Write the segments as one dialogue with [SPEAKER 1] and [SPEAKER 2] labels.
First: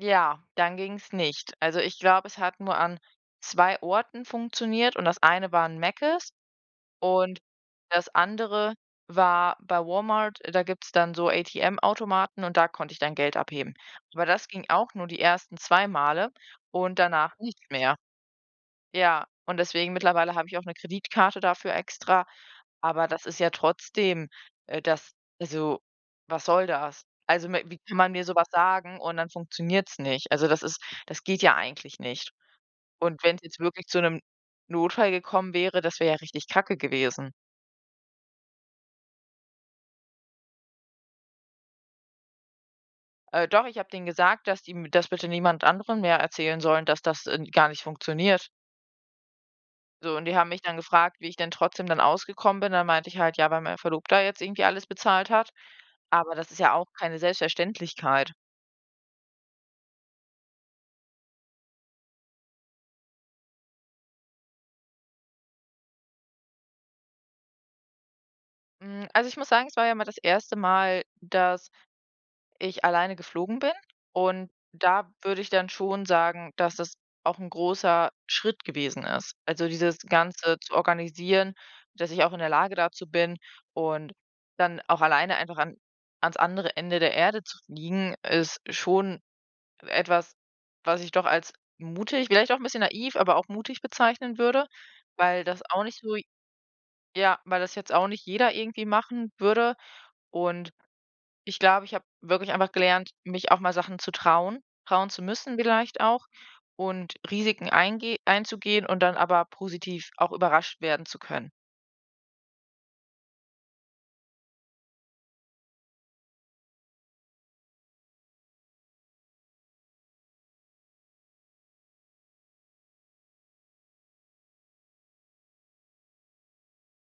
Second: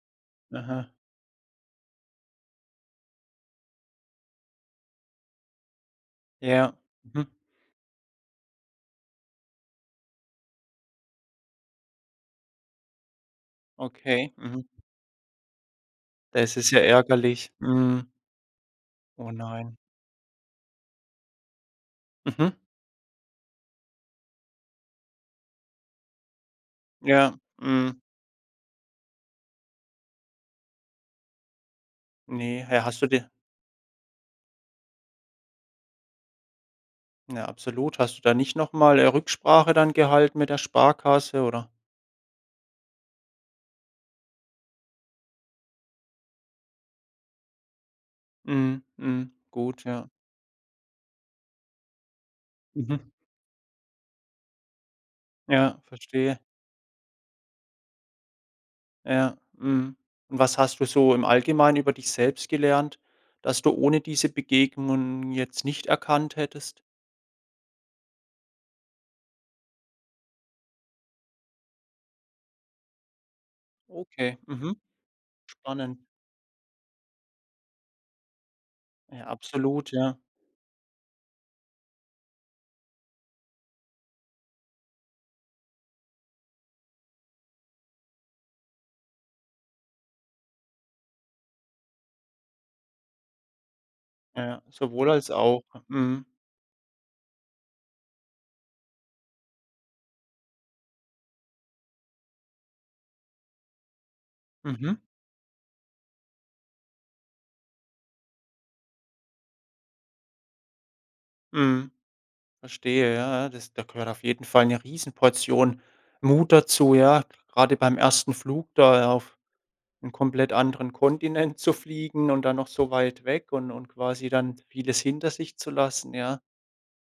[SPEAKER 1] Ja, dann
[SPEAKER 2] Aha.
[SPEAKER 1] ging's nicht. Also, ich glaube, es hat nur an 2 Orten funktioniert und das eine war 'n Mecces
[SPEAKER 2] Ja, mhm.
[SPEAKER 1] und das andere war bei Walmart, da gibt's dann so ATM-Automaten und da konnte ich dann Geld abheben. Aber
[SPEAKER 2] Okay,
[SPEAKER 1] das ging
[SPEAKER 2] mhm.
[SPEAKER 1] auch nur die 1. 2 Male
[SPEAKER 2] Das ist ja
[SPEAKER 1] und danach
[SPEAKER 2] ärgerlich,
[SPEAKER 1] nichts mehr.
[SPEAKER 2] mhm.
[SPEAKER 1] Ja,
[SPEAKER 2] Oh
[SPEAKER 1] und
[SPEAKER 2] nein.
[SPEAKER 1] deswegen mittlerweile habe ich auch 'ne Kreditkarte dafür extra,
[SPEAKER 2] Mhm.
[SPEAKER 1] aber das ist ja trotzdem äh, das also, was soll das?
[SPEAKER 2] Ja,
[SPEAKER 1] Also, m wie kann
[SPEAKER 2] mhm.
[SPEAKER 1] man mir so was sagen und dann funktioniert's nicht? Also, das ist das geht ja eigentlich nicht.
[SPEAKER 2] Ne, äh, hast du
[SPEAKER 1] Und
[SPEAKER 2] dir
[SPEAKER 1] wenn's jetzt wirklich zu 'nem Notfall gekommen wäre, das wäre ja richtig Kacke gewesen.
[SPEAKER 2] Ja, absolut. Hast du da nicht noch mal, äh, Rücksprache dann gehalten mit der Sparkasse, oder?
[SPEAKER 1] Äh, doch, ich habe denen gesagt, dass die m das bitte niemand anderem mehr erzählen sollen, dass das, ähm, gar nicht funktioniert.
[SPEAKER 2] Mhm, mhm, gut, ja.
[SPEAKER 1] So, und die haben mich dann gefragt, wie ich denn trotzdem dann ausgekommen bin. Dann
[SPEAKER 2] Mhm.
[SPEAKER 1] meinte ich halt: „Ja, weil meine Verlobter jetzt irgendwie alles bezahlt hat“,
[SPEAKER 2] Ja,
[SPEAKER 1] aber
[SPEAKER 2] verstehe.
[SPEAKER 1] das ist ja auch keine Selbstverständlichkeit.
[SPEAKER 2] Ja, mhm. Was hast du so im Allgemeinen über dich selbst gelernt, dass du ohne diese Begegnungen jetzt nicht erkannt hättest?
[SPEAKER 1] Mm, also, ich muss sagen, es war ja mal das 1. Mal, dass ich alleine geflogen bin
[SPEAKER 2] Okay,
[SPEAKER 1] und
[SPEAKER 2] mhm,
[SPEAKER 1] da würde ich dann
[SPEAKER 2] spannend.
[SPEAKER 1] schon sagen, dass das auch großer 'n Schritt gewesen
[SPEAKER 2] Ja,
[SPEAKER 1] ist. Also,
[SPEAKER 2] absolut,
[SPEAKER 1] dieses
[SPEAKER 2] ja.
[SPEAKER 1] Ganze zu organisieren, dass ich auch in der Lage dazu bin und dann auch alleine einfach an an's andere Ende der Erde zu fliegen, ist schon etwas, was ich doch als mutig vielleicht auch 'n bisschen naiv, aber auch mutig bezeichnen
[SPEAKER 2] Ja,
[SPEAKER 1] würde,
[SPEAKER 2] sowohl als
[SPEAKER 1] weil das
[SPEAKER 2] auch,
[SPEAKER 1] auch nicht so
[SPEAKER 2] mhm.
[SPEAKER 1] ja, weil das jetzt auch nicht jeder irgendwie machen würde. Und ich glaube, ich habe wirklich einfach gelernt, mich auch mal Sachen zu trauen,
[SPEAKER 2] Mhm.
[SPEAKER 1] trauen zu müssen vielleicht auch und Risiken eingeh einzugehen und dann aber positiv auch überrascht werden zu können.
[SPEAKER 2] Mhm. Verstehe, ja, das da gehört auf jeden Fall 'ne Riesenportion Mut dazu, ja? Grade beim 1. Flug da auf 'n komplett anderen Kontinent zu fliegen und dann noch so weit weg und und quasi dann vieles hinter sich zu lassen, ja.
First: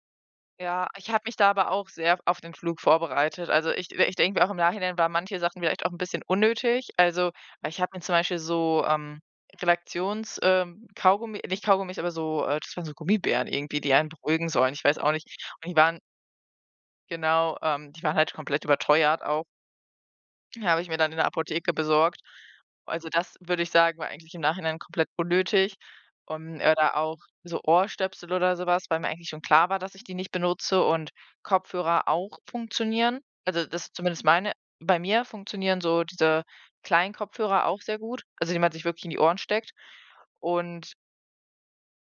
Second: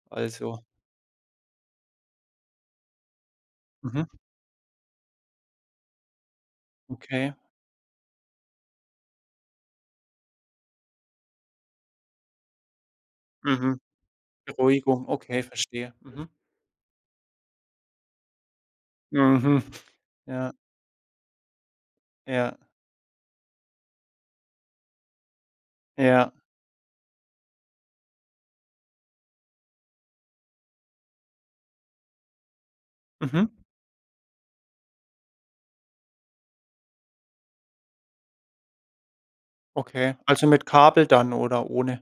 [SPEAKER 2] Also
[SPEAKER 1] Ja, ich habe mich da aber auch sehr auf den Flug vorbereitet. Also, ich
[SPEAKER 2] Mhm.
[SPEAKER 1] ich denke mir auch im Nachhinein waren manche Sachen vielleicht auch 'n bisschen unnötig, also
[SPEAKER 2] Okay.
[SPEAKER 1] weil ich habe mir zum Beispiel so, ähm, Relaxions ähm, Kaugummi nicht Kaugummis, aber so, äh das waren so Gummibären
[SPEAKER 2] Mhm.
[SPEAKER 1] irgendwie, die einen beruhigen sollen, ich weiß
[SPEAKER 2] Beruhigung,
[SPEAKER 1] auch nicht.
[SPEAKER 2] okay,
[SPEAKER 1] Und die
[SPEAKER 2] verstehe,
[SPEAKER 1] waren
[SPEAKER 2] mhm.
[SPEAKER 1] genau, ähm, die waren halt komplett überteuert auch.
[SPEAKER 2] Mhm, ja.
[SPEAKER 1] Die habe ich mir dann in der Apotheke besorgt.
[SPEAKER 2] Ja.
[SPEAKER 1] Also, das, würde ich sagen, war eigentlich im Nachhinein komplett unnötig.
[SPEAKER 2] Ja.
[SPEAKER 1] Ähm, oder auch so Ohrstöpsel oder sowas, weil mir eigentlich schon klar war, dass ich die nicht benutze und Kopfhörer auch funktionieren,
[SPEAKER 2] Mhm.
[SPEAKER 1] also, das zumindest meine. Bei mir funktionieren so diese kleinen Kopfhörer auch sehr gut, also, die man sich wirklich in die Ohren steckt.
[SPEAKER 2] Okay, also mit
[SPEAKER 1] Und
[SPEAKER 2] Kabel dann oder ohne?